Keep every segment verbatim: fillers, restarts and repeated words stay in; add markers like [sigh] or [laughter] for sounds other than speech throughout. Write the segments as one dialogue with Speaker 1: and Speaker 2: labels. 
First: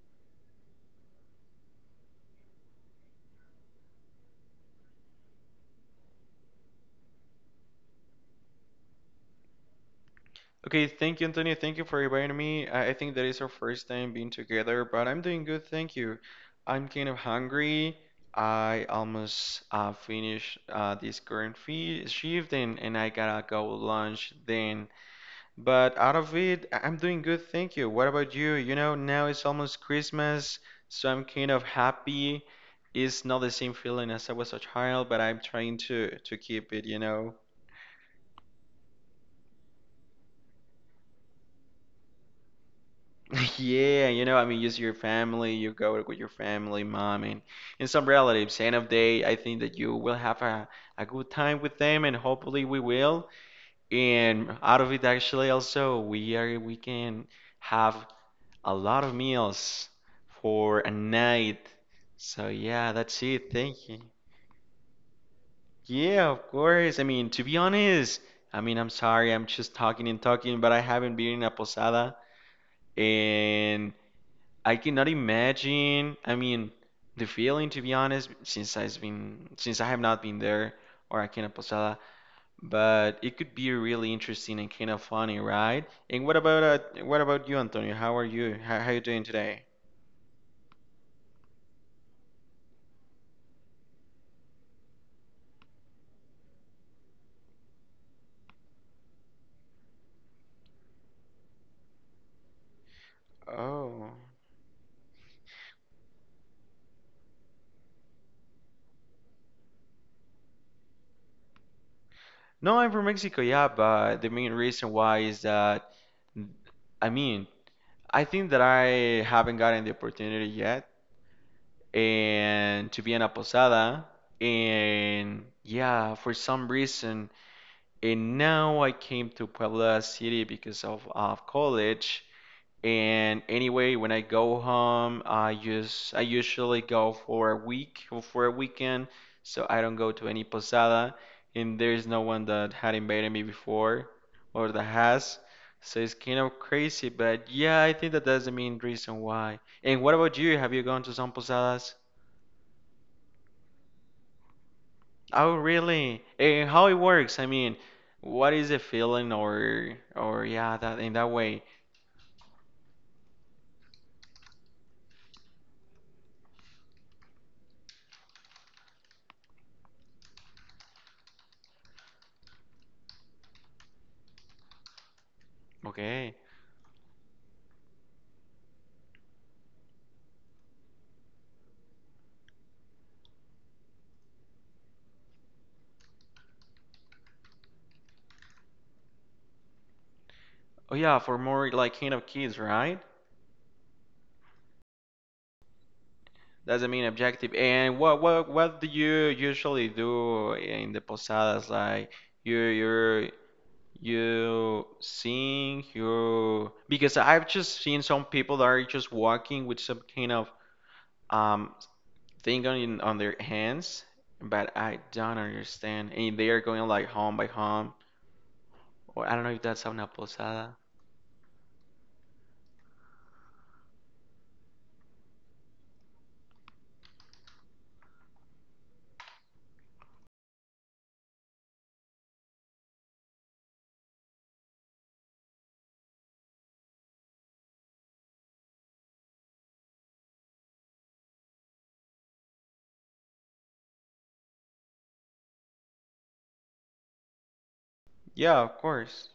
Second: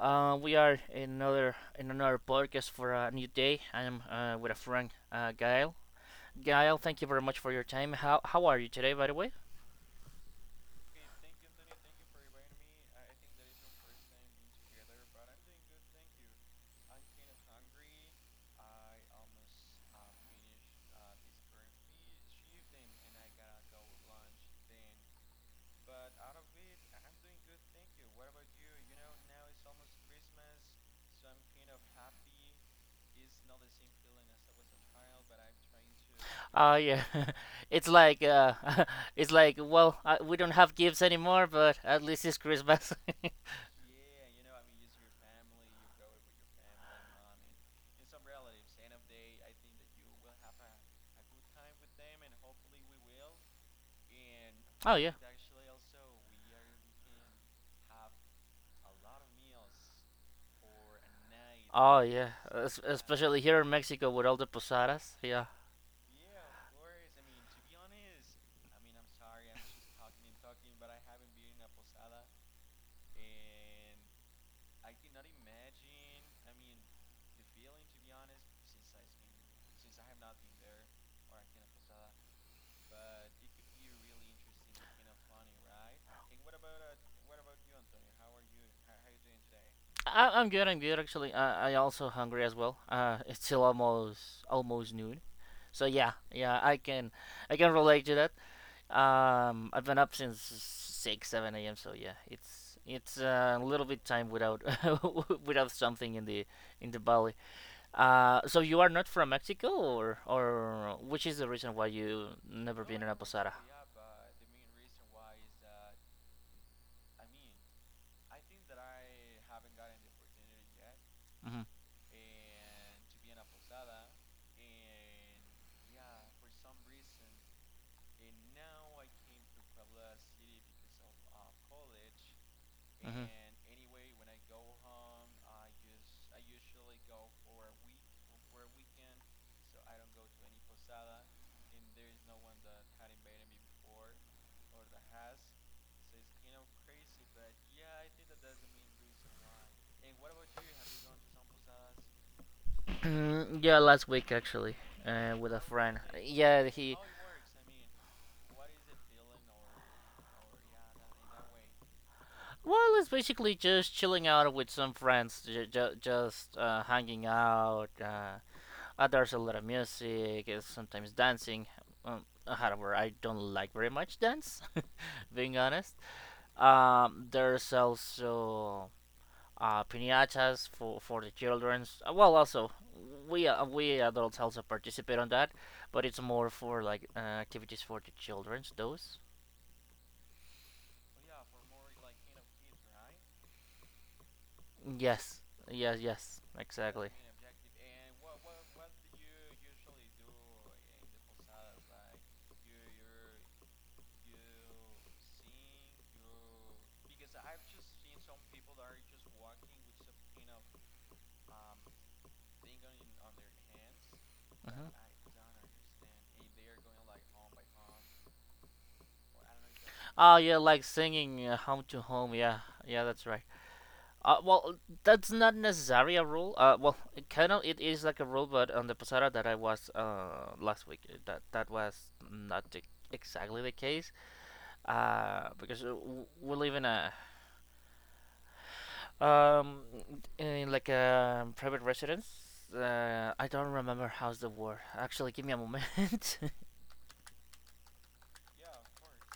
Speaker 1: Uh, we are in another in another podcast for a new day. I am uh, with a friend, uh, Gael. Gael, thank you very much for your time. How how are you today, by the way?
Speaker 2: Okay, thank you, Antonio. Thank you for inviting me. I I think that is our first time being together, but I'm doing good, thank you. I'm kind of hungry. I almost uh, finished uh, this current fee shift and, and I gotta go lunch then. But out of it, I- I'm doing good, thank you. What about you? You know, now it's almost Christmas, so I'm kind of happy. It's not the same feeling as I was a child, but I'm trying to to keep
Speaker 1: Uh,
Speaker 2: it, you
Speaker 1: yeah,
Speaker 2: know.
Speaker 1: [laughs] it's like uh, [laughs] it's like well, uh, we don't have gifts anymore, but at least it's Christmas.
Speaker 2: [laughs] Yeah, you know, I mean, just your family, you go with your family, mom, and, and some relatives. End of day, I think that you will have a, a good time with them, and hopefully we will. And out
Speaker 1: [laughs]
Speaker 2: of
Speaker 1: Oh
Speaker 2: it,
Speaker 1: yeah.
Speaker 2: actually, also, we are we can have a lot of meals for a night.
Speaker 1: Oh yeah,
Speaker 2: So
Speaker 1: Es-
Speaker 2: yeah, that's
Speaker 1: especially
Speaker 2: it.
Speaker 1: here in
Speaker 2: Thank you.
Speaker 1: Mexico with all the posadas.
Speaker 2: Yeah, of course. I mean, to be honest, I mean, I'm sorry, I'm just talking and talking, but I haven't been in a posada. And I cannot imagine. I mean, the feeling, to be honest, since I've been since I have not been there or I cannot Posada, but it could be really interesting and kind of funny, right? And what about uh, what about you, Antonio? How are you? How, how are you doing today?
Speaker 1: I, I'm good. I'm good actually. I, I also hungry as well. Uh, it's still almost almost noon, so yeah, yeah. I can I can relate to that. Um, I've been up since six seven a m. So yeah, it's it's uh, a little bit
Speaker 2: Oh.
Speaker 1: time without [laughs] without something in the in the belly. Uh, so you are not from Mexico, or or which is the reason why you
Speaker 2: No,
Speaker 1: never
Speaker 2: I'm
Speaker 1: been
Speaker 2: from
Speaker 1: in a
Speaker 2: Mexico,
Speaker 1: posada?
Speaker 2: yeah, but the main reason why is that, I mean, I think that I haven't gotten the opportunity yet,
Speaker 1: Hmm.
Speaker 2: and to be in a posada, and yeah, for some reason, and now I came to Puebla City because of, of college.
Speaker 1: Mhm.
Speaker 2: And anyway, when I go home, I just I usually go for a week or for a weekend, so I don't go to any posada, and there's no one that had invited me before or that has. So it's kind of crazy, but yeah, I think that that's the main reason why. And what about you? Have you gone to some posadas?
Speaker 1: Weekend. Mm, yeah, last week actually, uh, with
Speaker 2: Oh,
Speaker 1: a friend.
Speaker 2: really?
Speaker 1: Yeah,
Speaker 2: And how it
Speaker 1: he.
Speaker 2: works? I mean, what is the feeling or or yeah, that in that way.
Speaker 1: Well, it's basically just chilling out with some friends, j- j- just uh, hanging out. Uh, uh, there's a lot of music, uh, sometimes dancing. Um, however, I don't like very much dance, [laughs] being honest.
Speaker 2: Okay.
Speaker 1: Um, there's also uh, piñatas for for the childrens. Uh, Well, also we uh, we adults also participate on that, but it's more for like uh, activities for the childrens. Those.
Speaker 2: Oh yeah, for more like kind of kids, right?
Speaker 1: Yes. Yes. Yes.
Speaker 2: That's the main
Speaker 1: Exactly.
Speaker 2: objective. And what what what do you usually do in the posadas? Like you you you sing, you because I've just seen some people that are just walking with some kind of um thing on on their hands. But
Speaker 1: Like, hmm.
Speaker 2: I don't understand. And they are going like home by home, or I don't know if that's una
Speaker 1: Oh yeah,
Speaker 2: posada.
Speaker 1: like singing uh, home to home. Yeah. Yeah, that's right. Uh, well, that's not necessarily a rule. Uh, well, it kind of it is like a rule, but on the posada that I was uh last week, uh, that that was not the, exactly the case. Uh, because uh, w- we live in a um in like a private residence. Uh, I don't remember how's the word. Actually, give me a moment. [laughs]
Speaker 2: Yeah, of course.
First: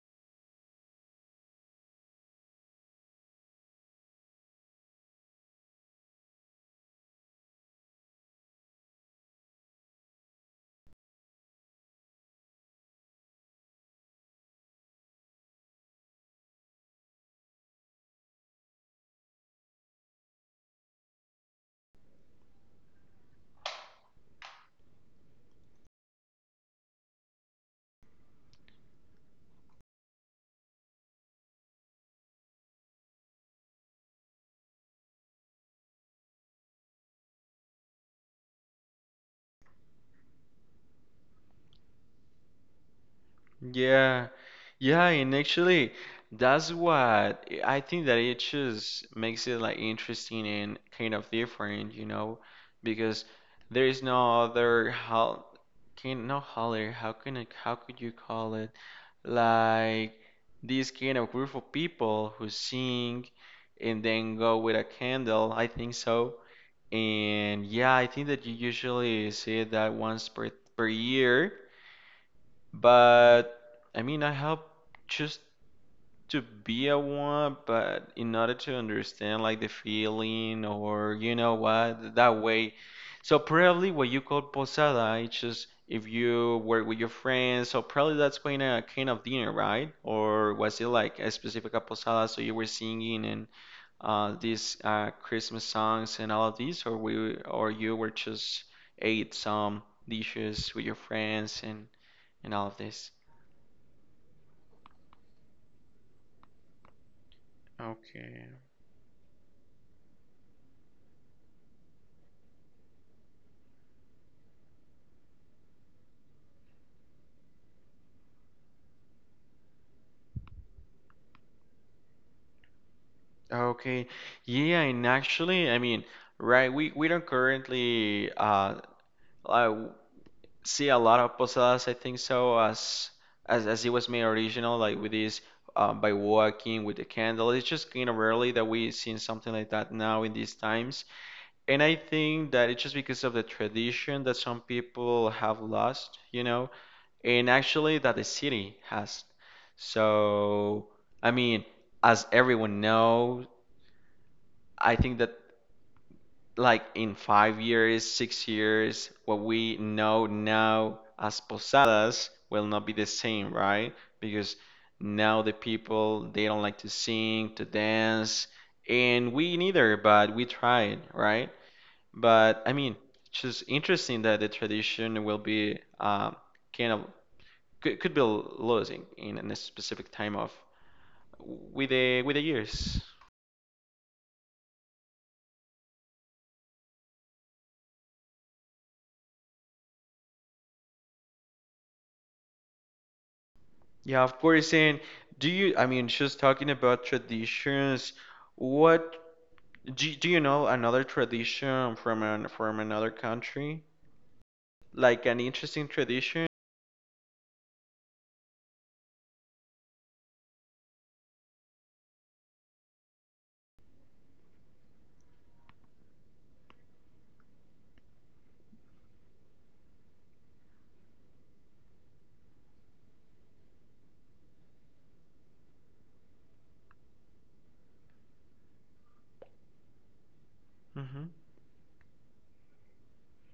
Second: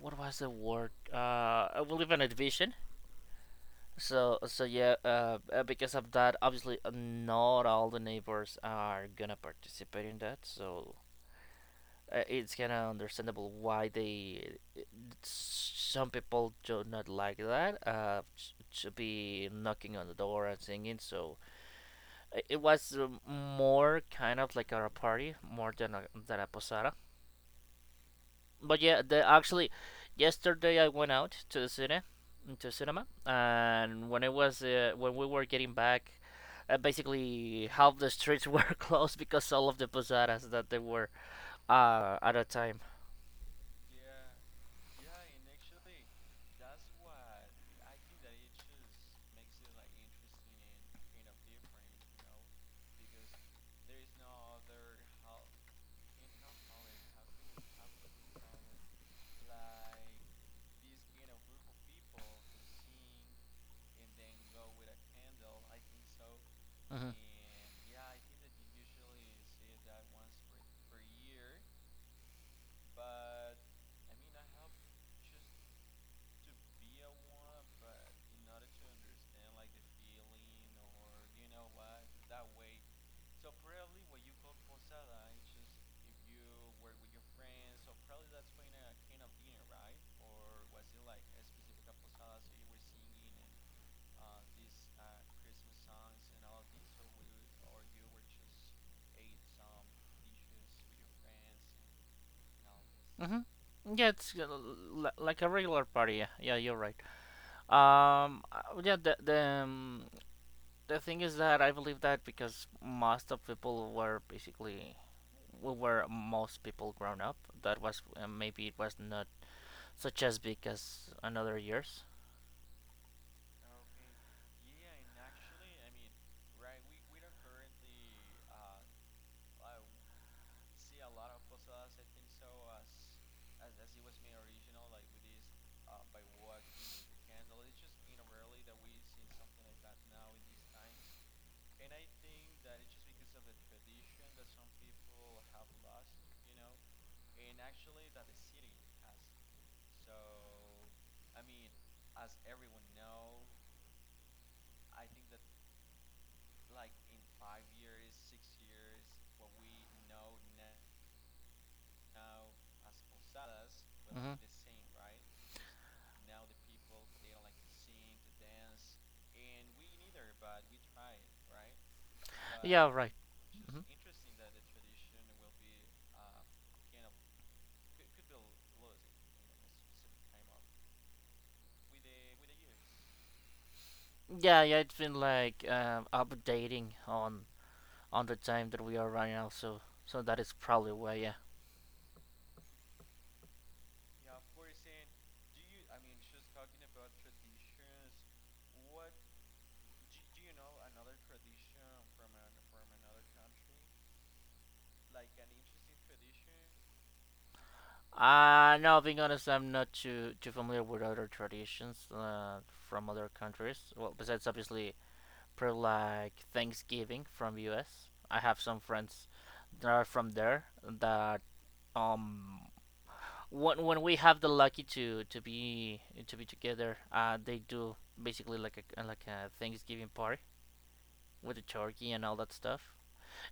Speaker 1: What was the word? Uh, we live in a division. So so yeah, uh, uh, because of that, obviously uh, not all the neighbors are gonna participate in that. So uh, it's kind of understandable why they uh, some people do not like that. Uh, t- to be knocking on the door and singing. So uh, it was uh, more kind of like a party more than a than a posada. But yeah, the actually yesterday I went out to the cine, to cinema, and when it was uh, when we were getting back, uh, basically half the streets [laughs] were closed because all of the posadas that they were uh, at a time.
Speaker 2: Yeah, yeah, and actually, that's what I think that it just makes it like interesting and kind of different, you know, because there is no other how can no holler how can I, how could you call it like this kind of group of people who sing and then go with a candle, I think so.
Speaker 1: Hmm.
Speaker 2: And yeah, I think that you usually see that once per per year. But I mean, I help just to be a one, but in order to understand like the feeling or you know what, that way. So probably what you call posada, it's just if you were with your friends. So probably that's kind of kind of dinner, right? Or was it like a specific posada? So you were singing and uh, these uh, Christmas songs and all of these, or we or you were just ate some dishes with your friends and and all of this.
Speaker 1: Hmm. Yeah, it's uh, l- like a regular party. Yeah, yeah, you're right.
Speaker 2: Okay.
Speaker 1: Um, uh, yeah, the the um, the thing is that I believe that because most of people were basically we were most people grown up. That was uh, maybe it was not such as big as another years.
Speaker 2: Okay. Yeah, and actually, I mean, right, we we don't currently uh, uh see a lot of posadas, I think so, as as as it was made original, like with this uh, by walking with the candle. It's just kind of rarely that we seen something like that now in these times. And I think that it's just because of the tradition that some people have lost, you know, and actually that the city has. So, I mean, as everyone knows, I think that like in five years, six years, what we know now as posadas will not be the same, right?
Speaker 1: Mhm.
Speaker 2: Because now the people they don't like to sing, to dance, and we neither, but we tried, right? But I
Speaker 1: But yeah,
Speaker 2: mean,
Speaker 1: right.
Speaker 2: it's just
Speaker 1: It's mhm.
Speaker 2: interesting that the tradition will be um, kind of could, could be losing in a specific time of with the with the years.
Speaker 1: Yeah, yeah. It's been like uh, updating on on the time that we are right now. So so that is probably why. Yeah.
Speaker 2: Yeah, of course. And do you, I mean, just talking about traditions, what do, do you know another tradition from an, from another country? Like an interesting tradition?
Speaker 1: Uh, no, being honest, I'm not too too familiar with other traditions uh, from other countries. Well, besides obviously, probably like Thanksgiving from U. S. I have some friends that are from there that um when when we have the lucky to to be to be together, uh, they do basically like a like a Thanksgiving party
Speaker 2: Hmm.
Speaker 1: with the turkey and all that stuff.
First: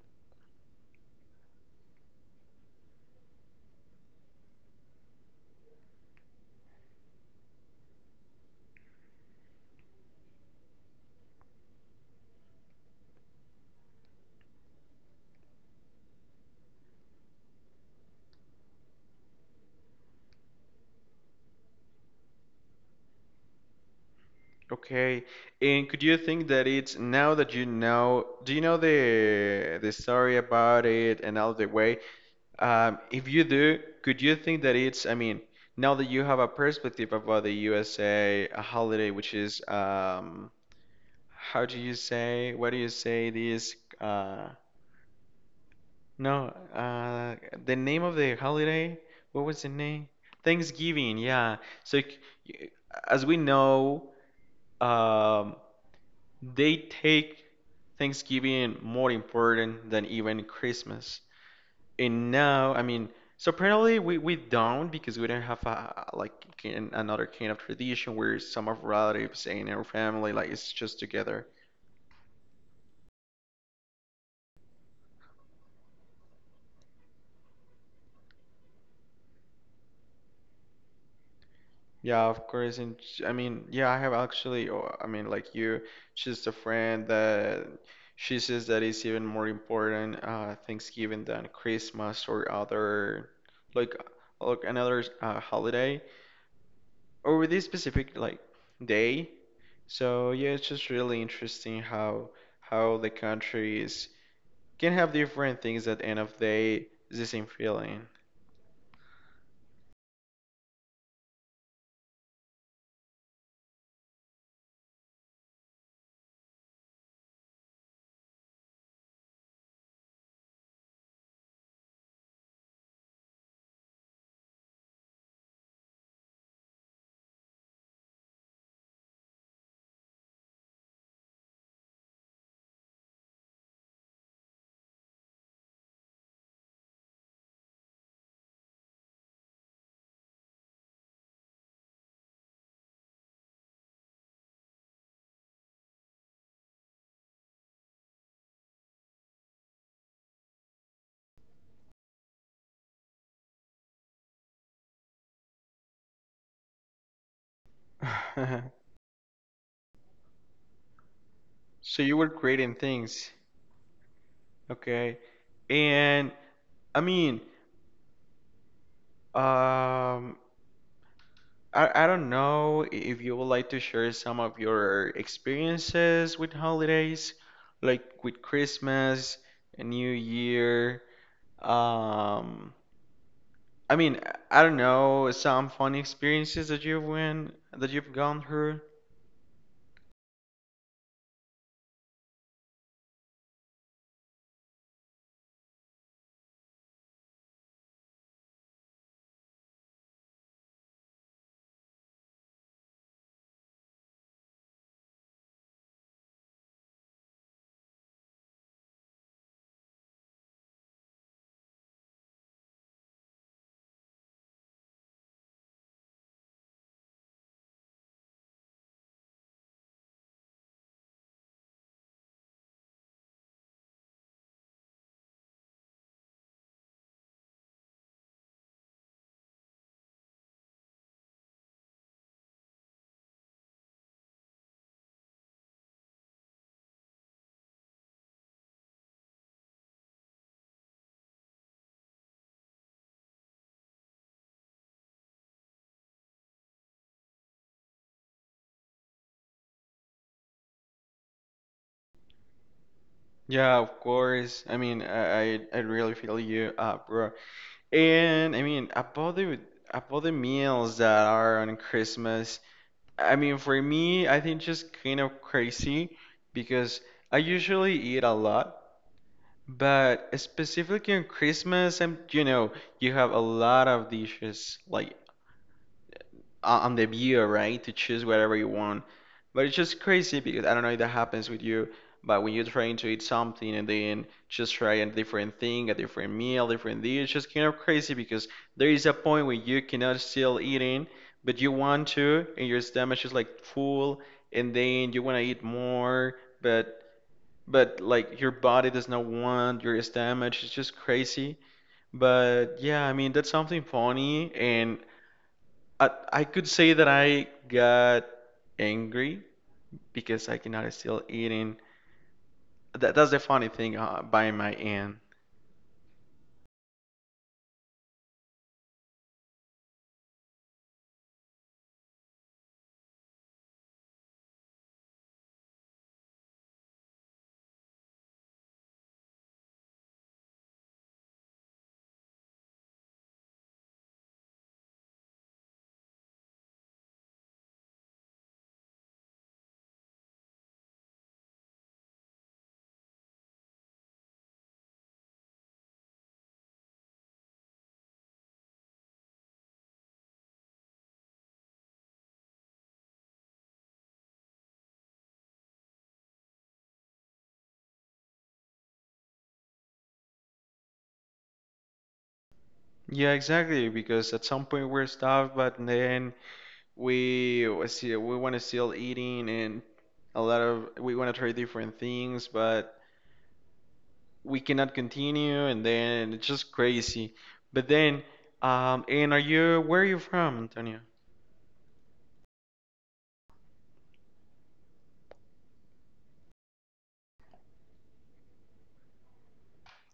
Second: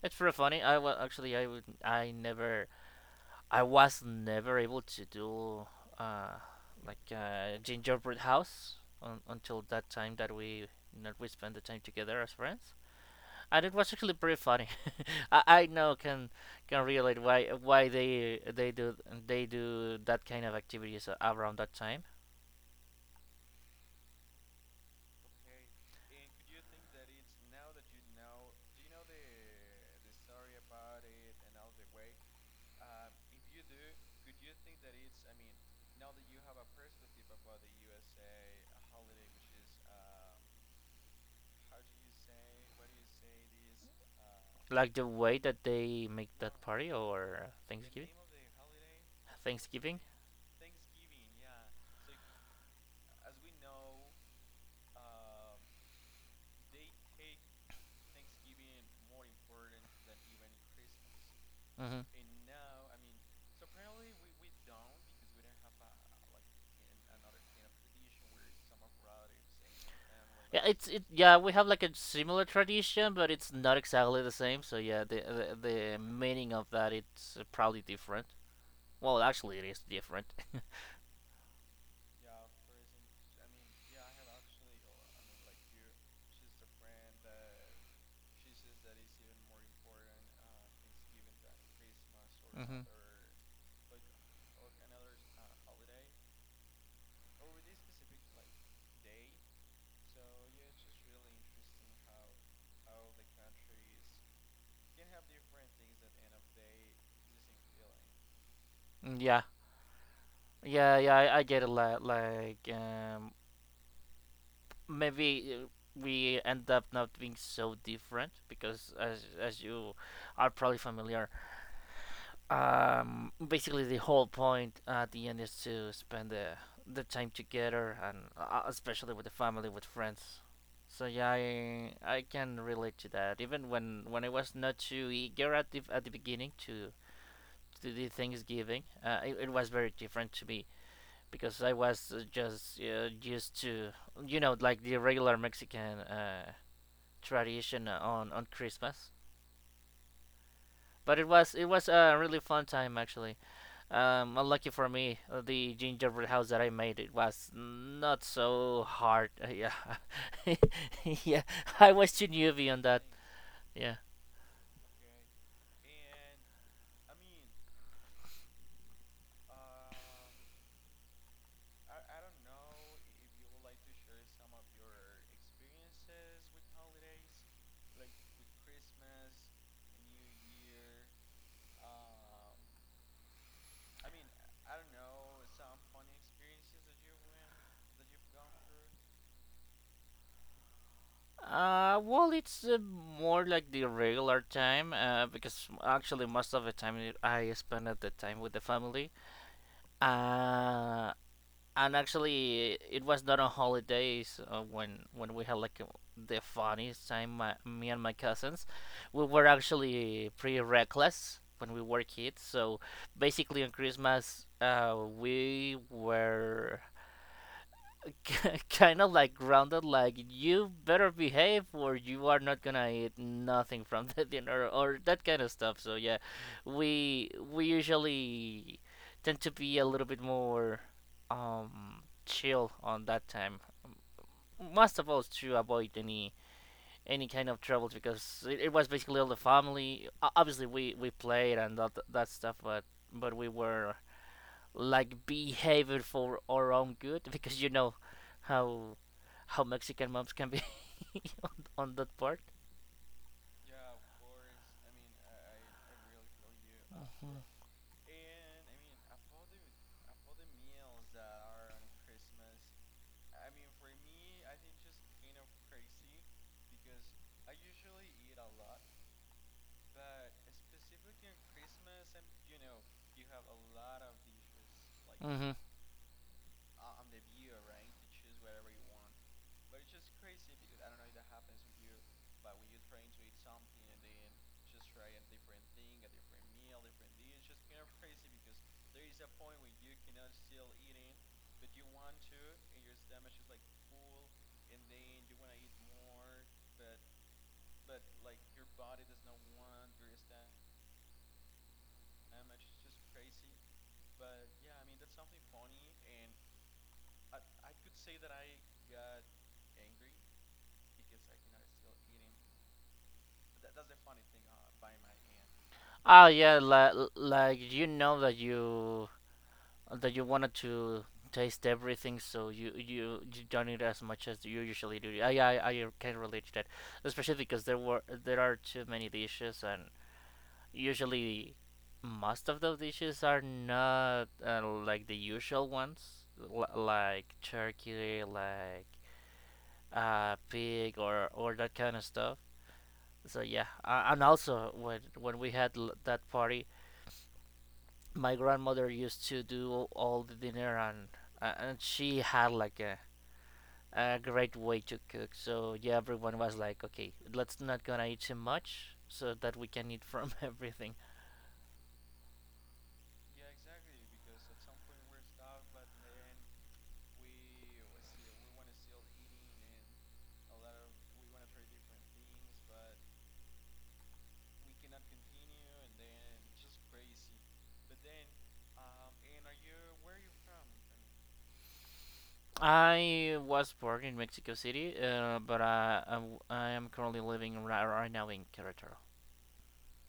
Speaker 1: It's pretty funny. I well, actually I would I never I was never able to do uh, like uh, gingerbread house un- until that time that we that we spent the time together as friends, and it was actually pretty funny. [laughs] I, I now can can relate why why they they do they do that kind of activities a- around that time,
Speaker 2: Okay. And could you think that it's now that you know, do you know the the story about it and all the way? Um, if you do, could you think that it's, I mean, now that you have a perspective about the U S A, a a holiday which is um, how do you say? What do you say? This uh
Speaker 1: like the way that they make
Speaker 2: no
Speaker 1: that party
Speaker 2: uh
Speaker 1: or
Speaker 2: the name
Speaker 1: Thanksgiving.
Speaker 2: of the holiday. What was the
Speaker 1: Thanksgiving.
Speaker 2: name? Thanksgiving. Yeah. So c- y- as we know, um, they take Thanksgiving more important than even Christmas.
Speaker 1: Hmm.
Speaker 2: And now, I mean, so apparently we, we don't because we don't have a, like kin- another kind of tradition where some of relatives and our family like
Speaker 1: Yeah,
Speaker 2: it's
Speaker 1: it's
Speaker 2: just
Speaker 1: it. Yeah,
Speaker 2: together.
Speaker 1: we have like a similar tradition, but it's not exactly the same. So yeah, the the, the meaning of that it's uh, probably different. Well, actually, it is different. [laughs]
Speaker 2: Yeah, of course. And sh- I mean, yeah, I have actually, oh, I mean, like you, she's a friend that she says that it's even more important uh, Thanksgiving than Christmas or
Speaker 1: Hmm.
Speaker 2: other, like, like another uh, holiday or this specific like day. So yeah, it's just really interesting how how the countries can have different things at the end of the day, it's the same feeling.
Speaker 1: Mm, yeah, yeah, yeah. I, I get it. Like, like um, maybe uh, we end up not being so different because, as as you are probably familiar, um, basically the whole point at the end is to spend the the time together and uh, especially with the family with friends. So yeah, I, I can relate to that even when when I was not too eager at the, at the beginning to to the thanksgiving uh, it, it was very different to me because I was uh, just uh, used to you know like the regular mexican uh, tradition on on christmas, but it was it was a really fun time actually. Um, unlucky for me, uh, the gingerbread house that I made it was not so
Speaker 2: [laughs]
Speaker 1: hard. Uh, yeah, [laughs] yeah, I
Speaker 2: So
Speaker 1: was
Speaker 2: you were
Speaker 1: too
Speaker 2: creating
Speaker 1: newbie on that.
Speaker 2: things,
Speaker 1: Yeah.
Speaker 2: okay? And I mean, um, I, I don't know if you would like to share some of your experiences with holidays, like with Christmas, New Year. Um, I mean, I I don't know some funny experiences that you've went that you've gone through.
Speaker 1: Uh, well, it's uh, more like the regular time, uh, because actually most of the time I spend at the time with the family. Uh, and actually it was not on holidays uh, when when we had like uh, the funniest time, my, me and my cousins. We were actually pretty reckless when we were kids, so basically on christmas uh, we were [laughs] kind of like grounded like you better behave or you are not gonna eat nothing from the dinner or that kind of stuff. So yeah, we we usually tend to be a little bit more um chill on that time, most of us to avoid any any kind of troubles because it, it was basically all the family. O- obviously we we played and that that stuff, but but we were like behavior for our own good because you know how how Mexican moms can be [laughs] on, on that part.
Speaker 2: Yeah, of course. I mean, I I, I really feel you, uh,
Speaker 1: Uh,
Speaker 2: bro.
Speaker 1: Mhm.
Speaker 2: And I mean, about the about the meals that are on Christmas. I mean, for me, I think just kind of crazy because I usually eat a lot, but specifically on Christmas, I'm, you know, you have a lot of dishes, like
Speaker 1: That. Mhm.
Speaker 2: uh, on the viewer, right, to choose whatever you want. But it's just crazy because I don't know if that happens with you, but when you're trying to eat something and then just try a different thing, a different meal, different dish, it's just kind of crazy because there is a point where you cannot still eating, but you want to, and your stomach is like full, and then you want to eat more, but but like your body does not want your stomach. It's just crazy. But yeah, I mean that's something funny and I, I could say that I got angry because I cannot still eating. That, that's the funny thing uh, by my end.
Speaker 1: Oh yeah, like like you know that you that you wanted to taste everything, so you you, you don't eat as much as you usually do. I I I can relate to that, especially because there were there are too many dishes, and usually most of those dishes are not uh, like the usual ones l- like turkey like uh pig or or that kind of stuff. So yeah, uh, and also when when we had l- that party, my grandmother used to do all the dinner, and uh, and she had like a a great way to cook. So yeah, everyone was like okay let's not gonna eat too much so that we can eat from [laughs] everything.
Speaker 2: Yeah, exactly. Because at some point we're starved, but then we was- we want to still eating and a lot of we want to try different things, but we cannot continue, and then it's just crazy. But then, um, and are you where are you from, Antonio?
Speaker 1: I was born in Mexico City, uh, but I, I, w- I am currently living right, right now in Querétaro.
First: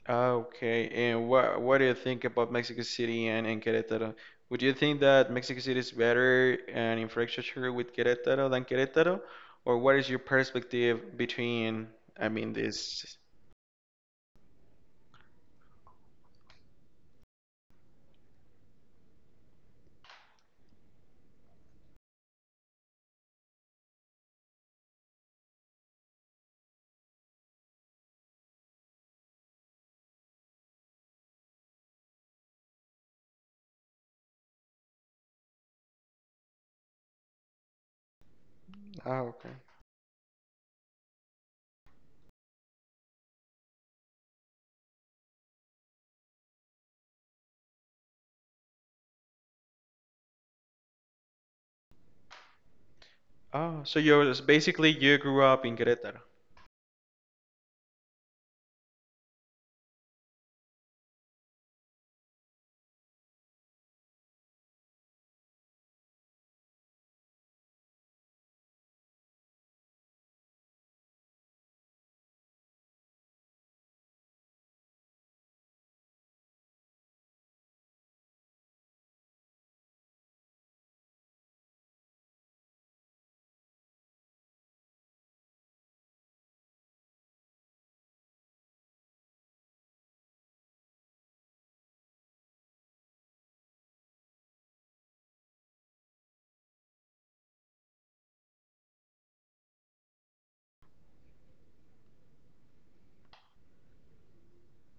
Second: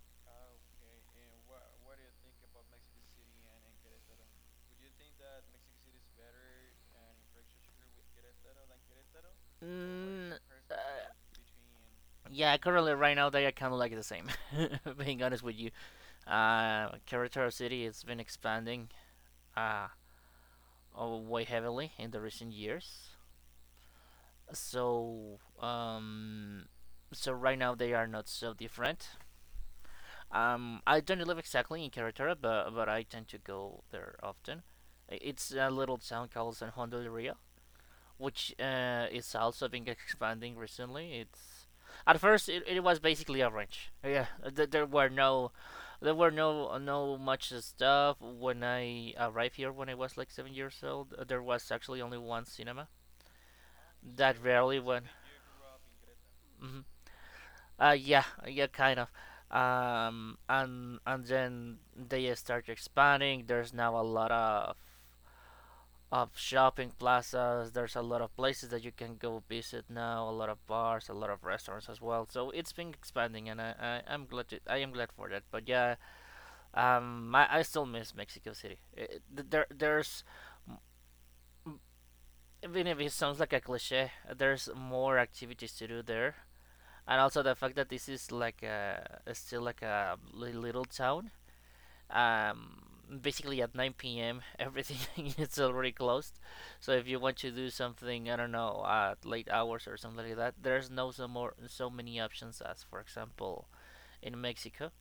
Speaker 2: Ah, okay, and what what do you think about Mexico City and, and Querétaro? Would you think that Mexico City is better in infrastructure with Querétaro than Querétaro? Or what is your
Speaker 1: Mm, uh,
Speaker 2: perspective between, I mean,
Speaker 1: yeah, currently right
Speaker 2: this?
Speaker 1: now they are kind of like the same. [laughs] Being honest with you, uh, Querétaro City has been expanding uh, oh, way heavily in the recent years. So um, so right now they are not so different. Um, I don't live exactly in Carretera, but, but I tend to go there often. It's a little town called San Juan del Rio, which uh,
Speaker 2: Oh,
Speaker 1: is
Speaker 2: okay.
Speaker 1: also been expanding recently. It's at first it, it was basically a ranch. Yeah, th- there were no there were no no much stuff when I arrived here when I was like seven years old. Uh, there was actually only one cinema
Speaker 2: Oh, so you're
Speaker 1: that rarely
Speaker 2: basically
Speaker 1: went.
Speaker 2: you grew up in Querétaro.
Speaker 1: Mm-hmm. Uh, yeah, yeah, kind of. Um, and and then they start expanding. There's now a lot of of shopping plazas. There's a lot of places that you can go visit now. A lot of bars, a lot of restaurants as well. So it's been expanding, and I, I I'm glad to, I am glad for that. But yeah, um, I, I still miss Mexico City. It, there there's even if it sounds like a cliche, there's more activities to do there and also the fact that this is like a still like a little town. Um, basically at nine p m everything [laughs] is already closed. So if you want to do something, I don't know, at late hours or something like that, there's no so more so many options as, for example, in Mexico.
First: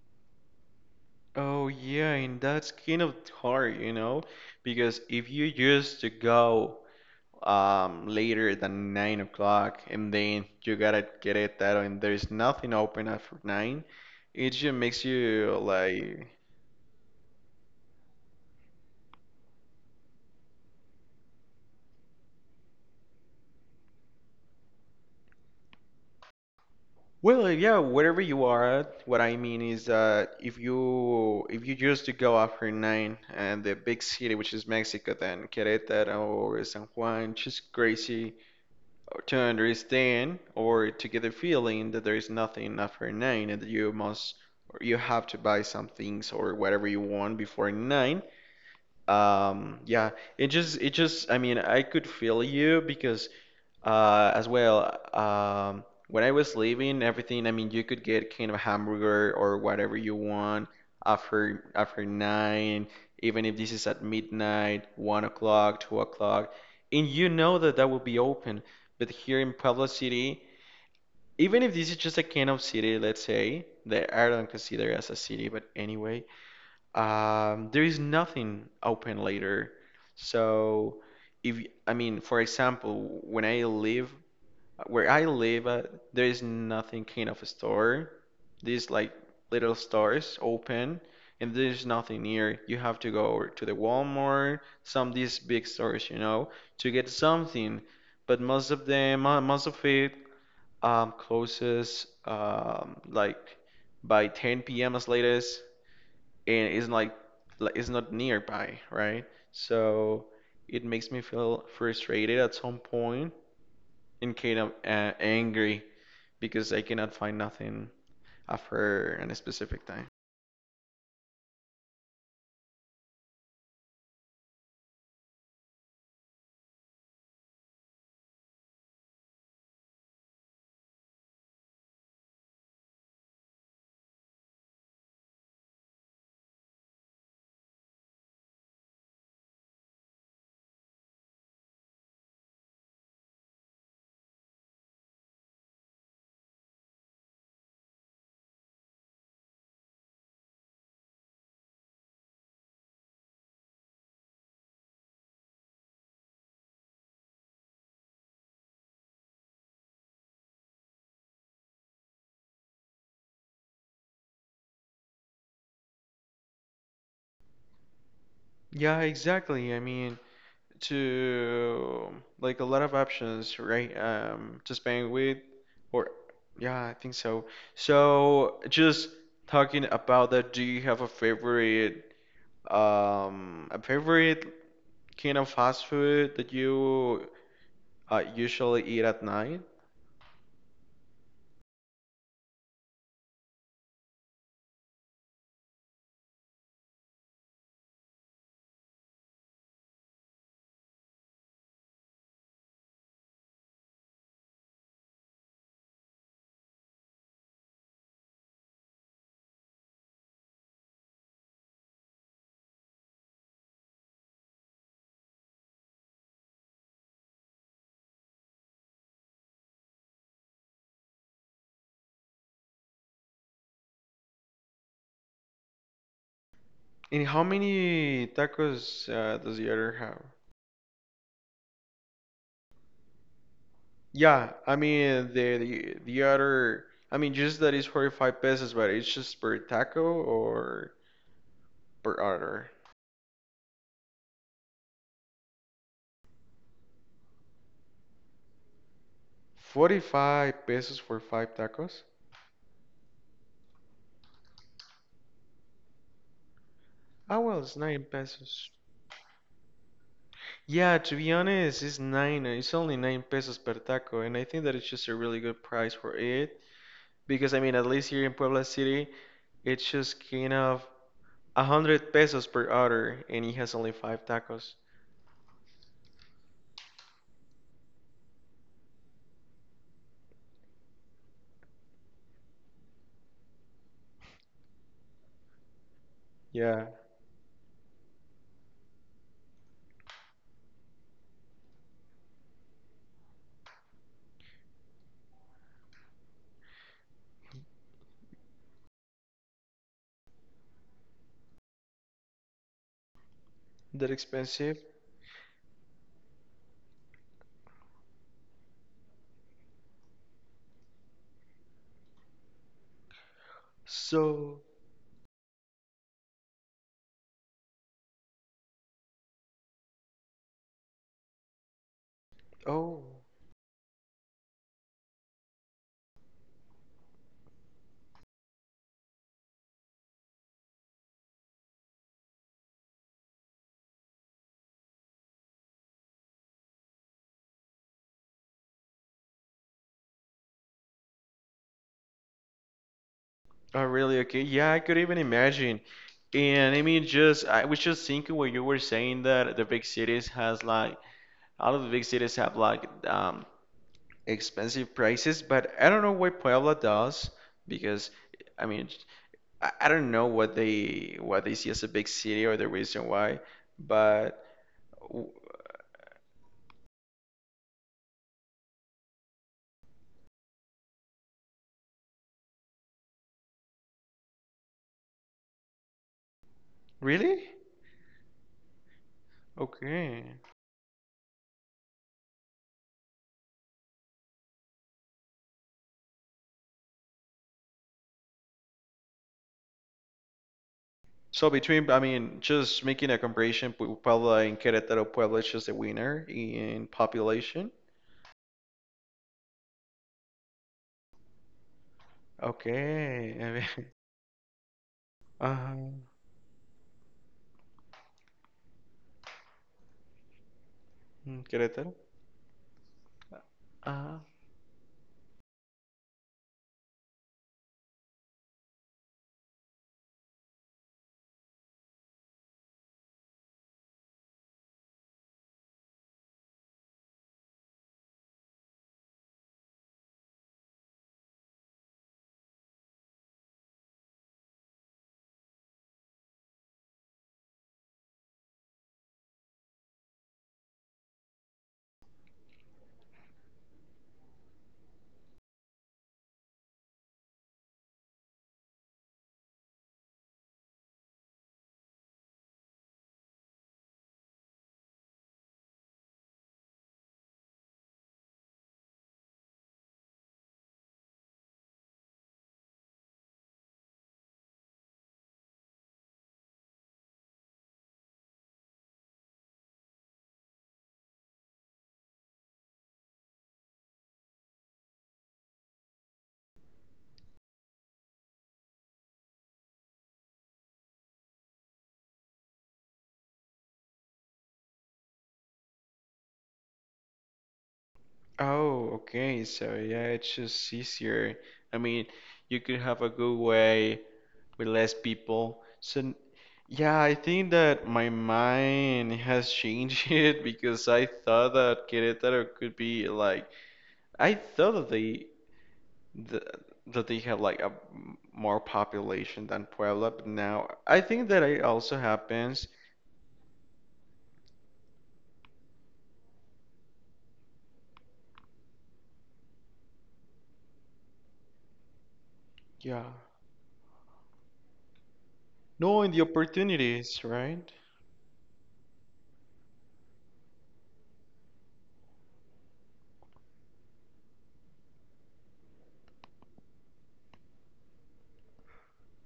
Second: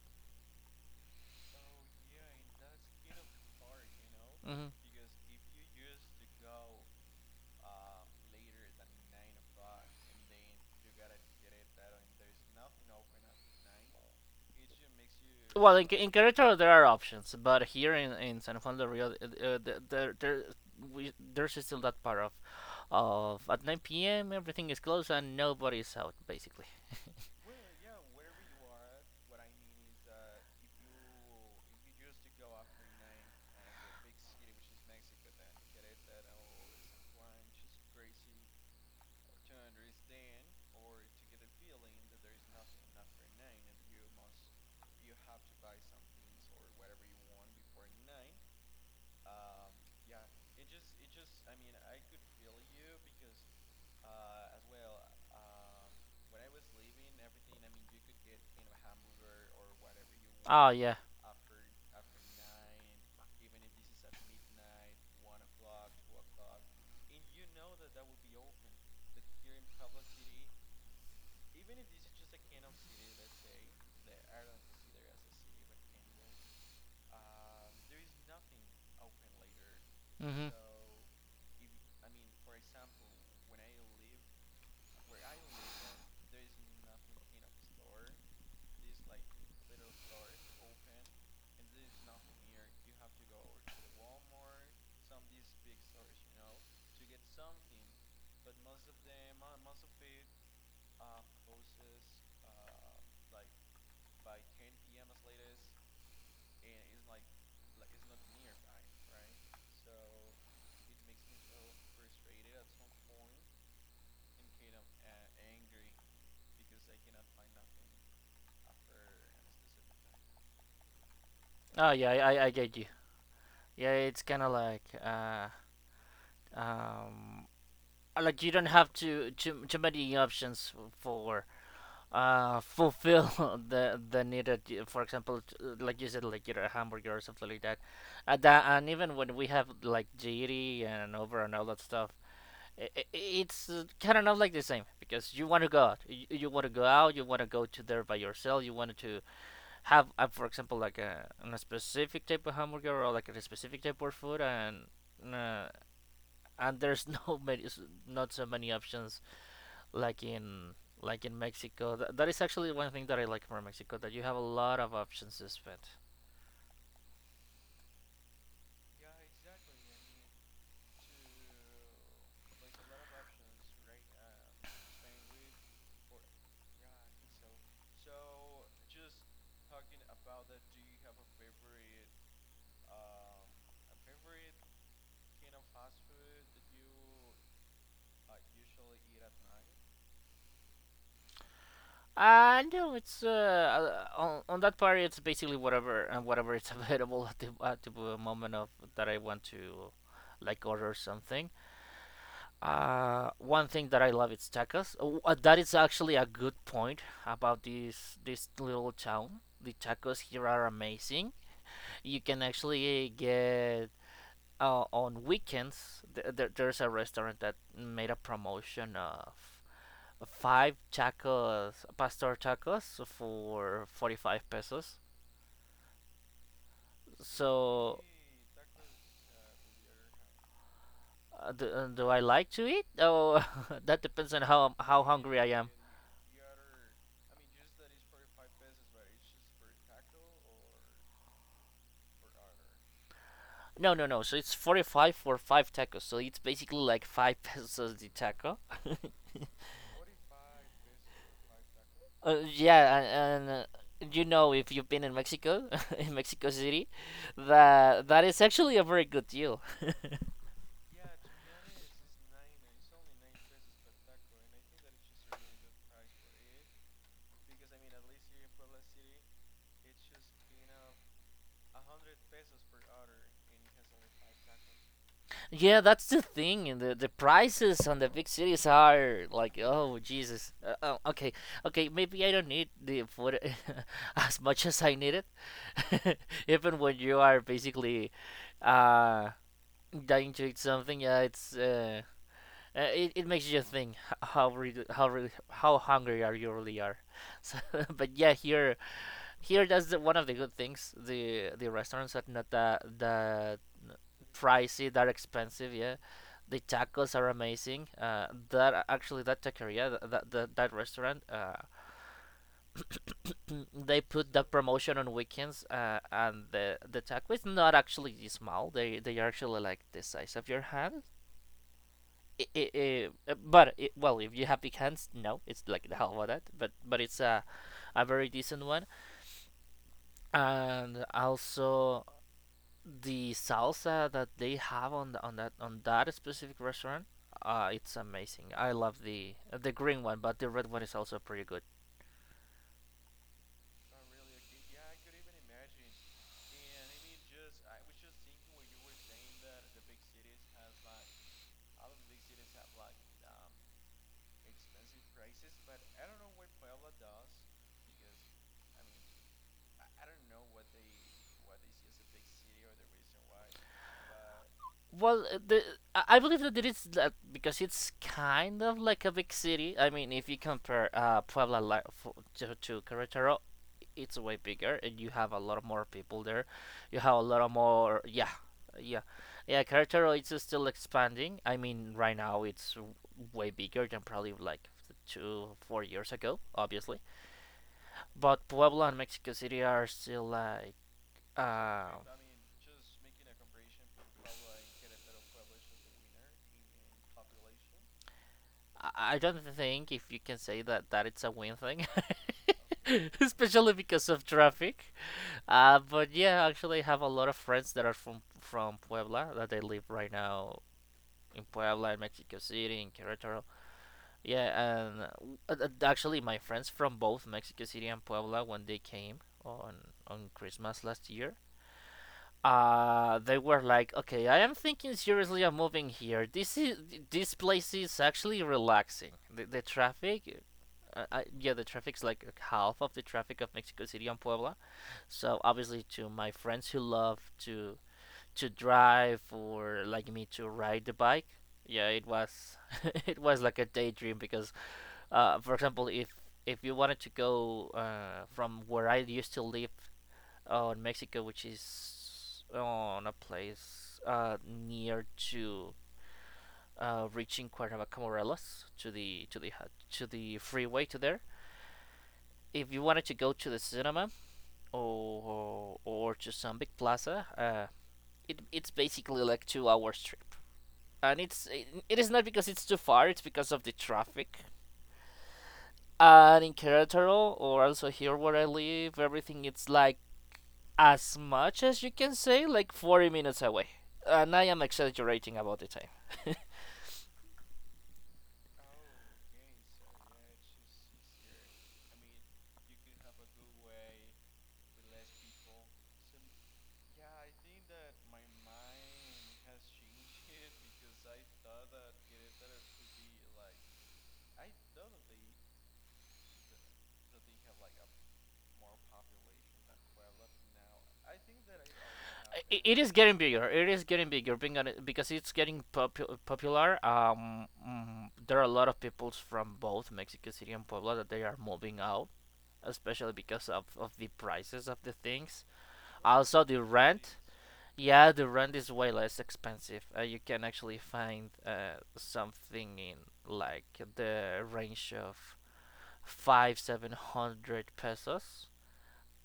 Speaker 2: Oh yeah, and that's kind of hard, you know,
Speaker 1: Hmm.
Speaker 2: because if you used to go um, later than nine o'clock, and then you gotta get it that, and there's nothing open after nine, it just makes you
Speaker 1: Well, in, in
Speaker 2: like,
Speaker 1: Querétaro there are options, but here in, in San Juan del Rio, uh, there there we, there's still that part of of at nine p m everything is closed and nobody's out basically.
Speaker 2: well, yeah, wherever you are at, what I mean is that if you if you used to go after nine and the big city, which is Mexico, then Querétaro or San Juan, just crazy to understand or to get the feeling that there is nothing after nine and that you must or you have to buy some things or whatever you want before nine. Um, yeah, it just, it just, I mean, I could feel you because, uh, as well, um, when I was leaving everything, I mean, you could get kind of hamburger or whatever you want
Speaker 1: Oh yeah.
Speaker 2: after after nine, even if this is at midnight, one o'clock, two o'clock, and you know that that will be open. But here in Puebla City, even if this is just a kind of city, let's say, that I don't consider as a city, but anyway, um, there is nothing open later.
Speaker 1: Mhm.
Speaker 2: So if I mean, for example, when I live where I live, uh, there is nothing kind of a store. These like little stores open, and there's nothing near. You have to go to the Walmart, some these big stores, you know, to get something. But most of them, mo- most of it, um, closes um, like by ten p m as latest, and it's like like it's not nearby, right? So it makes me feel frustrated at some point and kind of uh, angry because I cannot find nothing after a specific time.
Speaker 1: Oh yeah, I I- I get you. Yeah, it's kind of like uh um like you don't have too too too many options for uh fulfill [laughs] the the needed uh, for example t- uh, like you said, like you know a hamburger or something like that. And that, and even when we have like jiri and over and all that stuff, i i it's kind of not like the same because you want to go out, you, you want to go out, you want to go to there by yourself, you want to have, uh, for example, like a, a specific type of hamburger or like a specific type of food. And uh, and there's [laughs] no many s- not so many options like in like in Mexico. Th- that is actually one thing that I like from Mexico, that you have a lot of options to spend.
Speaker 2: Yeah, exactly. I mean, to like a lot of options, right, Um, to spend with, or yeah, I think so. So just talking about that, do you have a favorite, um, a favorite kind of fast food that you uh, usually eat at night?
Speaker 1: Uh, no, it's uh, uh, on, on that part, it's basically whatever, and whatever is [laughs] available at the at the moment of that I want to like order something. Uh, one thing that I love is tacos. Oh, uh, that is actually a good point about this this little town. The tacos here are amazing. You can actually uh, get, uh, on weekends, th- th- there's a restaurant that made a promotion of five tacos, pastor tacos, for forty-five pesos.
Speaker 2: And how
Speaker 1: So,
Speaker 2: many tacos uh, does the other have?
Speaker 1: uh, do, uh, do I like to eat? Oh, [laughs] that depends on
Speaker 2: Yeah,
Speaker 1: how
Speaker 2: I
Speaker 1: how
Speaker 2: mean
Speaker 1: hungry I
Speaker 2: the
Speaker 1: am.
Speaker 2: the, the other, I mean just that is forty-five pesos, but it's just per taco or per order.
Speaker 1: No no no so it's forty-five for five tacos, so it's basically like five [laughs] pesos the taco.
Speaker 2: forty-five pesos for five tacos?
Speaker 1: Uh, yeah, and, and uh, you know, if you've been in Mexico, [laughs] in Mexico City,
Speaker 2: Ah, well, it's nine
Speaker 1: that that is
Speaker 2: pesos.
Speaker 1: actually a very good deal.
Speaker 2: Yeah, to be honest, it's nine, uh, it's only nine pesos per taco, and I think that it's just a really good price for it. Because I mean, at least here in Puebla City, it's just kind of a hundred pesos per order, and he has only five tacos.
Speaker 1: Yeah, that's the thing. And The the prices on the big cities are like, oh Jesus. Uh, oh, okay, okay, maybe I don't need the food [laughs] as much as I need it. [laughs] Even
Speaker 2: Yeah,
Speaker 1: when you are basically uh dying to eat something, yeah, it's uh Uh, it, it makes you just think how really, how really, how hungry are you really are. So, [laughs] but yeah, here, here that's the— one of the good things. The the restaurants are not that that
Speaker 2: that expensive.
Speaker 1: pricey, that expensive. Yeah, the tacos are amazing. Uh, that, actually, that taqueria, that that, that, that restaurant, uh, [clears throat] they put that
Speaker 2: So,
Speaker 1: promotion on weekends. Uh, and the the taco is not actually small. They they are actually like the size of your hand. It it
Speaker 2: oh,
Speaker 1: it but it, well, if you have the hands, no, it's like the hell about that. But but it's a a very decent one, and also the salsa that they have on the— on that on that specific restaurant, uh, it's amazing. I love the the green one, but the red one is also pretty good.
Speaker 2: oh, really? Okay, yeah, I could even imagine. And I mean, just I was just thinking when you were saying that the big cities has like all of the big cities have like um expensive prices, but I don't know why Puebla does, because I mean, I, I don't know what they what they see as a big city or the reason why, but
Speaker 1: Well,
Speaker 2: w-
Speaker 1: uh, the I I believe that it is that because it's kind of like a big city. I mean, if you compare, uh, Puebla, li- f- to, to Querétaro, it's way bigger, and you have a lot more people there. You have a lot
Speaker 2: really?
Speaker 1: of more, yeah, yeah, yeah. Querétaro,
Speaker 2: Okay.
Speaker 1: it's still expanding. I mean, right now it's w- way bigger than probably like two, four years ago, obviously. But Puebla and Mexico City are still like,
Speaker 2: So between,
Speaker 1: uh,
Speaker 2: I mean, just making a comparison, Pu- Puebla and Querétaro, Puebla is just the winner in population.
Speaker 1: I don't think if you can say that that it's a win thing, [laughs]
Speaker 2: Okay.
Speaker 1: especially because of traffic.
Speaker 2: [laughs] uh
Speaker 1: Uh, but
Speaker 2: Querétaro.
Speaker 1: yeah, actually, I have a lot of friends that are from from Puebla that they live right now
Speaker 2: Mm.
Speaker 1: in Puebla, in Mexico City, in Querétaro. Yeah, and uh, uh, uh, actually, my friends from both Mexico City and Puebla, when they came on on Christmas last year, uh they were like, okay, I am thinking seriously of moving here, this is— this place is actually relaxing. The, the traffic, uh, I, yeah, the traffic's like half of the traffic of Mexico City and Puebla. So obviously, to my friends who love to to drive, or like me, to ride the bike, yeah, it was [laughs] it was like a daydream, because, uh for example, if if you wanted to go, uh, from where I used to live, oh, in Mexico, which is on a place uh, near to, uh, reaching Cuernavaca, Morelos, to the to the to the freeway to there. If you wanted to go to the cinema, or or to some big plaza, uh, it it's basically like two hours trip, and it's it, it is not because it's too far, it's because of the traffic. And in Querétaro, or also here where I live, everything it's like, as much as you can say, like forty minutes away. And I am exaggerating about the time. [laughs] I-
Speaker 2: Oh, okay. So yeah, it's just easier. I mean, you could have a good way with less people. So n- yeah, I think that my mind has changed [laughs] it, because I thought that Querétaro could be like I thought that they the, that they have like a m- more population than Puebla, but now I think that it also happens.
Speaker 1: It is getting bigger. It is getting bigger, being on it- because it's getting popu- popular. Um, mm, there are a lot of peoples from both Mexico City and Puebla that they are moving out,
Speaker 2: Yeah.
Speaker 1: especially because of, of the prices of the things.
Speaker 2: No, and the
Speaker 1: Also, the rent—
Speaker 2: opportunities, right?
Speaker 1: yeah, the rent is way less expensive. Uh, you can actually find, uh, something in, like, the range of five, seven hundred pesos.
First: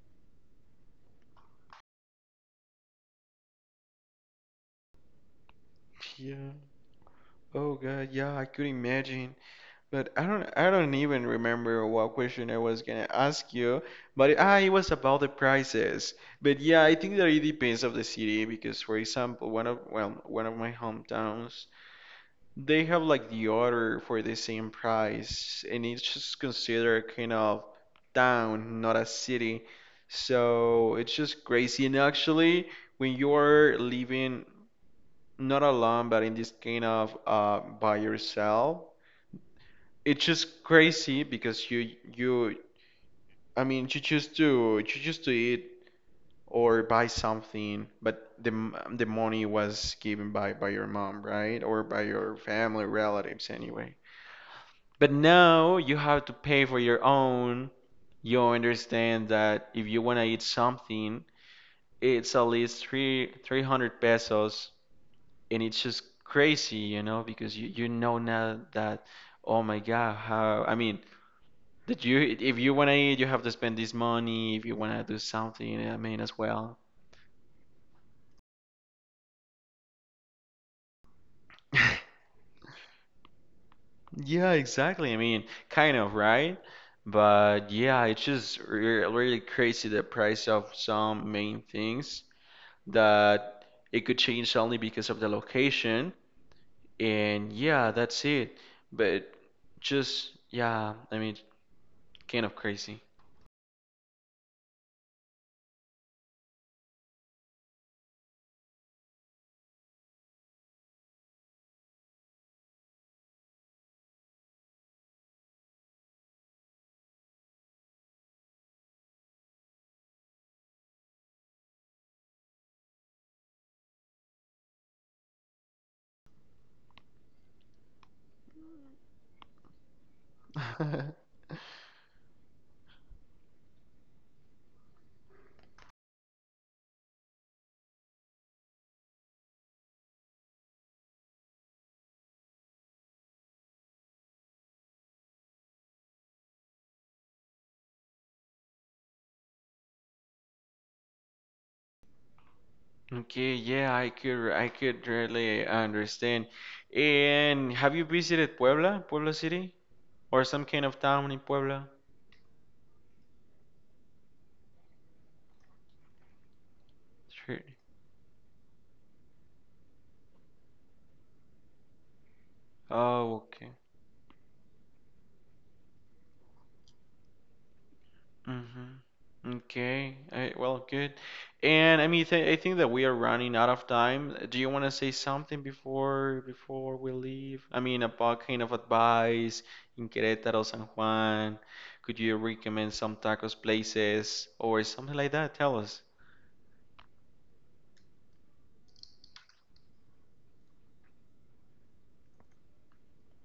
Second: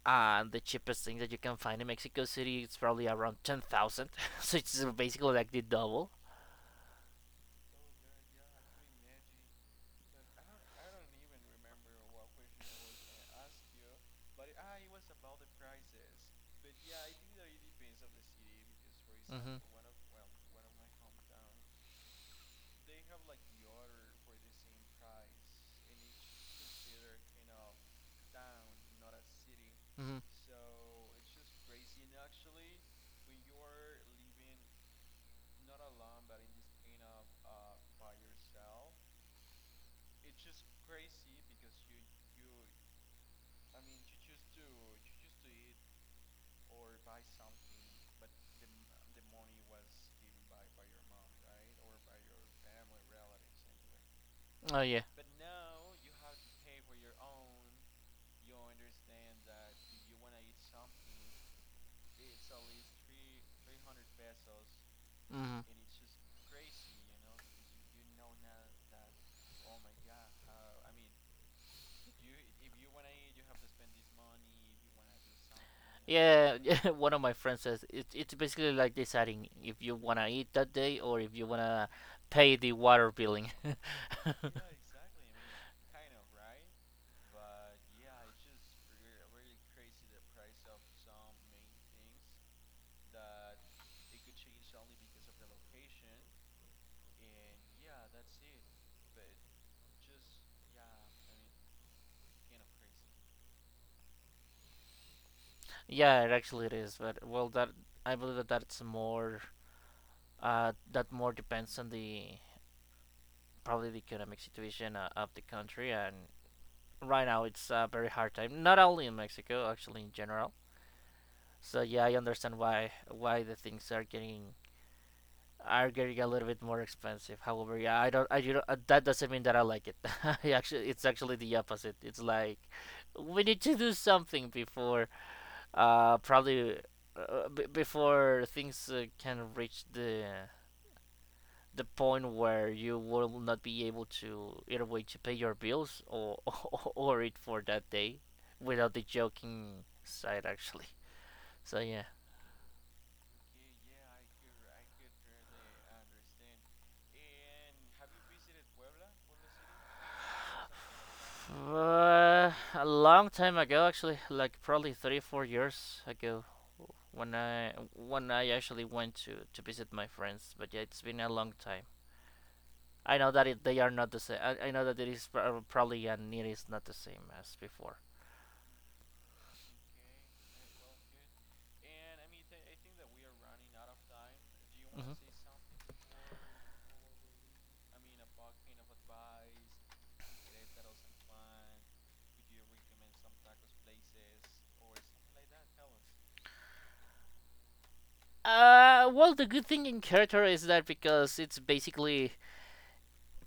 Speaker 1: And the cheapest thing that you can find in Mexico City is probably around ten thousand. [laughs] So it's basically like the double.
Speaker 2: Yeah. Oh God, yeah, I could imagine. But I don't I don't even remember what question I was gonna ask you, but it- ah, it was about the prices. But yeah, I think that it depends of the city because, for example,
Speaker 1: Mhm.
Speaker 2: one of well, one of my hometowns, they have like the order for the same price, and it's just considered kind of town, not a city.
Speaker 1: Hometowns.
Speaker 2: So it's just crazy. And actually, when you're living not alone, but in this kind of uh by yourself, it's just crazy because you you I mean you choose to you choose to eat or buy something, but the m- the money was given by by your mom, right? Or by your family relatives anyway.
Speaker 1: Mm-hmm. Oh yeah.
Speaker 2: But now you have to pay for your own. You understand that if you want to eat something, it's at least three 300 pesos,
Speaker 1: Mm-hmm.
Speaker 2: and it's just crazy, you know, because you you know now that, oh my God, how I mean that you, if you wanna eat, you have to spend this money. If you wanna do something, I mean, as
Speaker 1: Yeah, [laughs]
Speaker 2: well.
Speaker 1: yeah, one of my friends says it, it's basically like deciding if you want to eat that day or if you want to
Speaker 2: [laughs]
Speaker 1: pay the water billing. [laughs]
Speaker 2: Yeah, exactly. I mean, kind of, right? But yeah, it's just re really crazy, the price of some main things that it could change only because of the location. And yeah, that's it. But just, yeah, I mean, kind of crazy.
Speaker 1: Yeah, it actually it is, but well that I believe that that's more uh that more depends on the probably the economic situation uh, of the country. And right now it's a very hard time, not only in Mexico, actually in general. So yeah, I understand why why the things are getting— are getting a little bit more expensive. However, yeah, I don't— I you know, uh, that doesn't mean that I like it. [laughs] I Actually, it's
Speaker 2: [laughs]
Speaker 1: actually the opposite. It's like we need to do something before, uh, probably, uh, b- before things uh, can reach the the point where you will not be able to either way to pay your bills or [laughs] or or eat for that day, without the joking side, actually. So yeah.
Speaker 2: Okay, yeah, I could I could really understand. And have you visited Puebla, Puebla City, or some kind of town in Puebla?
Speaker 1: Uh, a long time ago, actually, like probably three, four years ago, when
Speaker 2: Sure.
Speaker 1: I— when I actually went to to visit my friends. But yeah, it's been a long time. I know
Speaker 2: Oh,
Speaker 1: that it,
Speaker 2: okay.
Speaker 1: they are not the same. I, I know that it is pro- probably— and it is not the same as before.
Speaker 2: Mm-hmm. Okay. I, well, good. And I mean, th I think that we are running out of time. Do you want to say
Speaker 1: Hmm.
Speaker 2: something before before we leave? I mean, about kind of advice in Querétaro, San Juan. Could you recommend some tacos places or something like that? Tell us.
Speaker 1: Uh, well, the good thing in Querétaro is that because it's basically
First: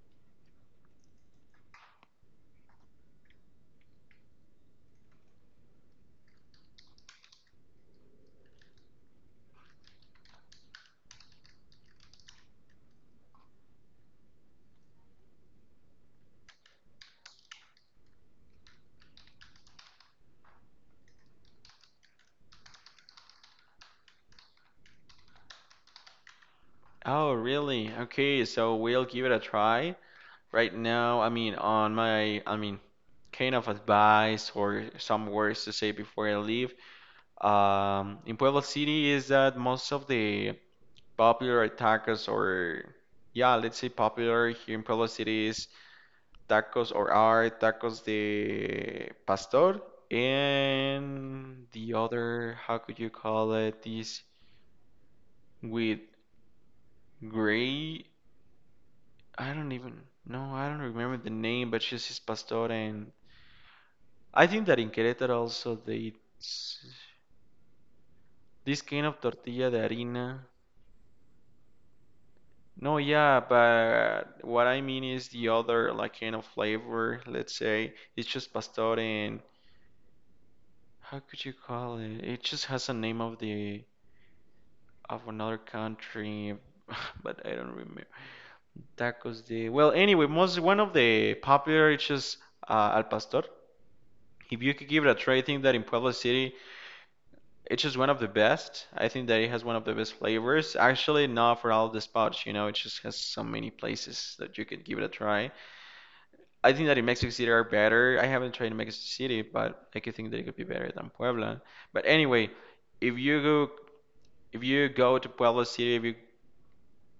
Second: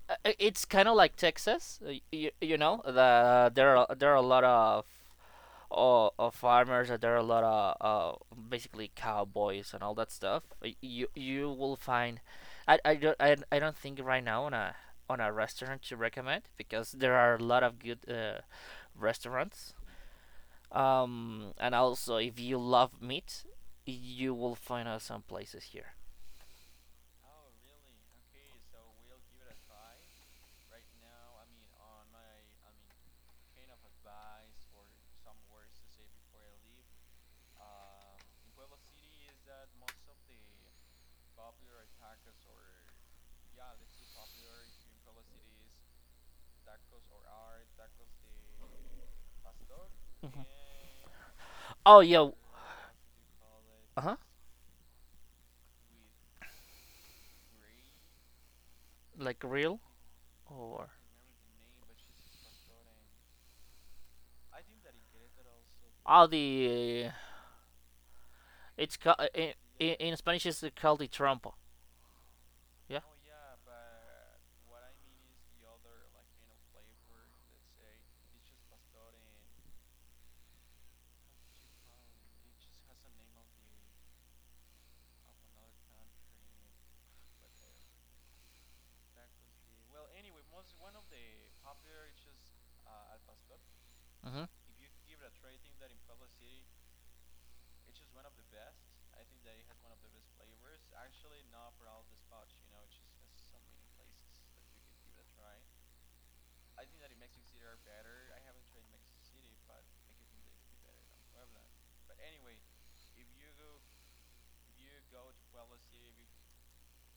Speaker 1: uh, uh, it's kind of like Texas, uh, you, you know, the there are there are a lot of uh, uh, farmers, and there are a lot of, uh, basically, cowboys and all that stuff. You, you will find— I, I don't I, I don't think right now on a on a restaurant to recommend, because there are a lot of good, uh, restaurants. Um and also if you love meat, you will find out some places here.
Speaker 2: Oh, really? Okay, so we'll give it a try. Right now, I mean, on my, I mean, kind of advice or some words to say before I leave. Um, in Puebla City is that most of the popular tacos or, yeah, let's say popular here in Puebla City is tacos or are tacos de pastor,
Speaker 1: Mhm.
Speaker 2: and the
Speaker 1: Oh yeah.
Speaker 2: other, how could you call it,
Speaker 1: Uh-huh.
Speaker 2: this with gray.
Speaker 1: Like
Speaker 2: I don't
Speaker 1: real.
Speaker 2: even, no, I don't
Speaker 1: Or
Speaker 2: remember the name, but she's his pastor, and I think that in Querétaro also they eat
Speaker 1: all
Speaker 2: s-
Speaker 1: the—
Speaker 2: this
Speaker 1: it's
Speaker 2: kind of
Speaker 1: ca- uh, in,
Speaker 2: tortilla de
Speaker 1: in
Speaker 2: harina.
Speaker 1: Spanish, it's called the trompo.
Speaker 2: No,
Speaker 1: Yeah.
Speaker 2: yeah, but what I mean is the other, like, kind of flavor. Let's say it's just pastor, and how could you call it? It just has a name of the of another country, [laughs] but I don't remember. Tacos de, well, anyway, most one of the popular it's just uh, al pastor.
Speaker 1: Hmm.
Speaker 2: If you could give it a try, I think that in Puebla City. It's just one of the best. I think that it has one of the best flavors. Actually, not for all the spots, you know, it just has so many places that you could give it a try. I think that in Mexico City are better. I haven't tried in Mexico City, but I could think that it could be better than Puebla. But anyway, if you go if you go to Puebla City, if you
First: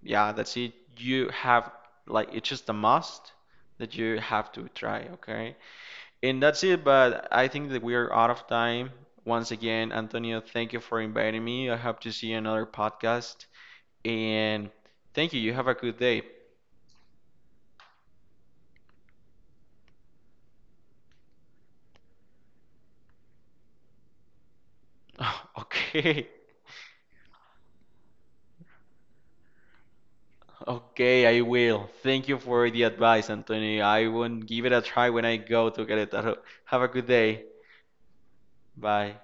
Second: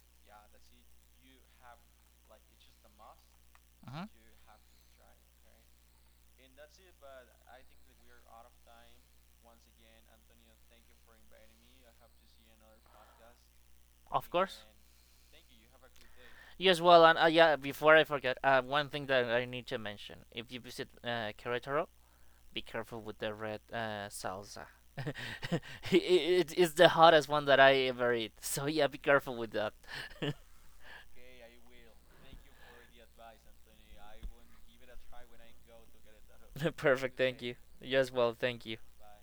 Speaker 2: yeah, that's it. You have like it's just a must that
Speaker 1: Hmm.
Speaker 2: you have to try, okay? And that's it, but I think that we are out of time. Once again, Antonio, thank you for inviting me. I hope to see you in another podcast.
Speaker 1: Of course.
Speaker 2: And thank you. You have a good day.
Speaker 1: Yes, well, and uh, yeah, before I forget, uh, one thing that I need to mention: if you visit, uh, Querétaro, be careful with the red, uh, salsa. [laughs]
Speaker 2: [laughs]
Speaker 1: it,
Speaker 2: Okay.
Speaker 1: it, it's the hottest one that I ever eat. So yeah, be careful with that. [laughs] Okay.
Speaker 2: Okay, I will. Thank you for the advice, Antonio. I will give it a try when I go to Querétaro.
Speaker 1: [laughs]
Speaker 2: Have a good
Speaker 1: Perfect. Thank
Speaker 2: day.
Speaker 1: you. You as well. Thank you.
Speaker 2: Bye.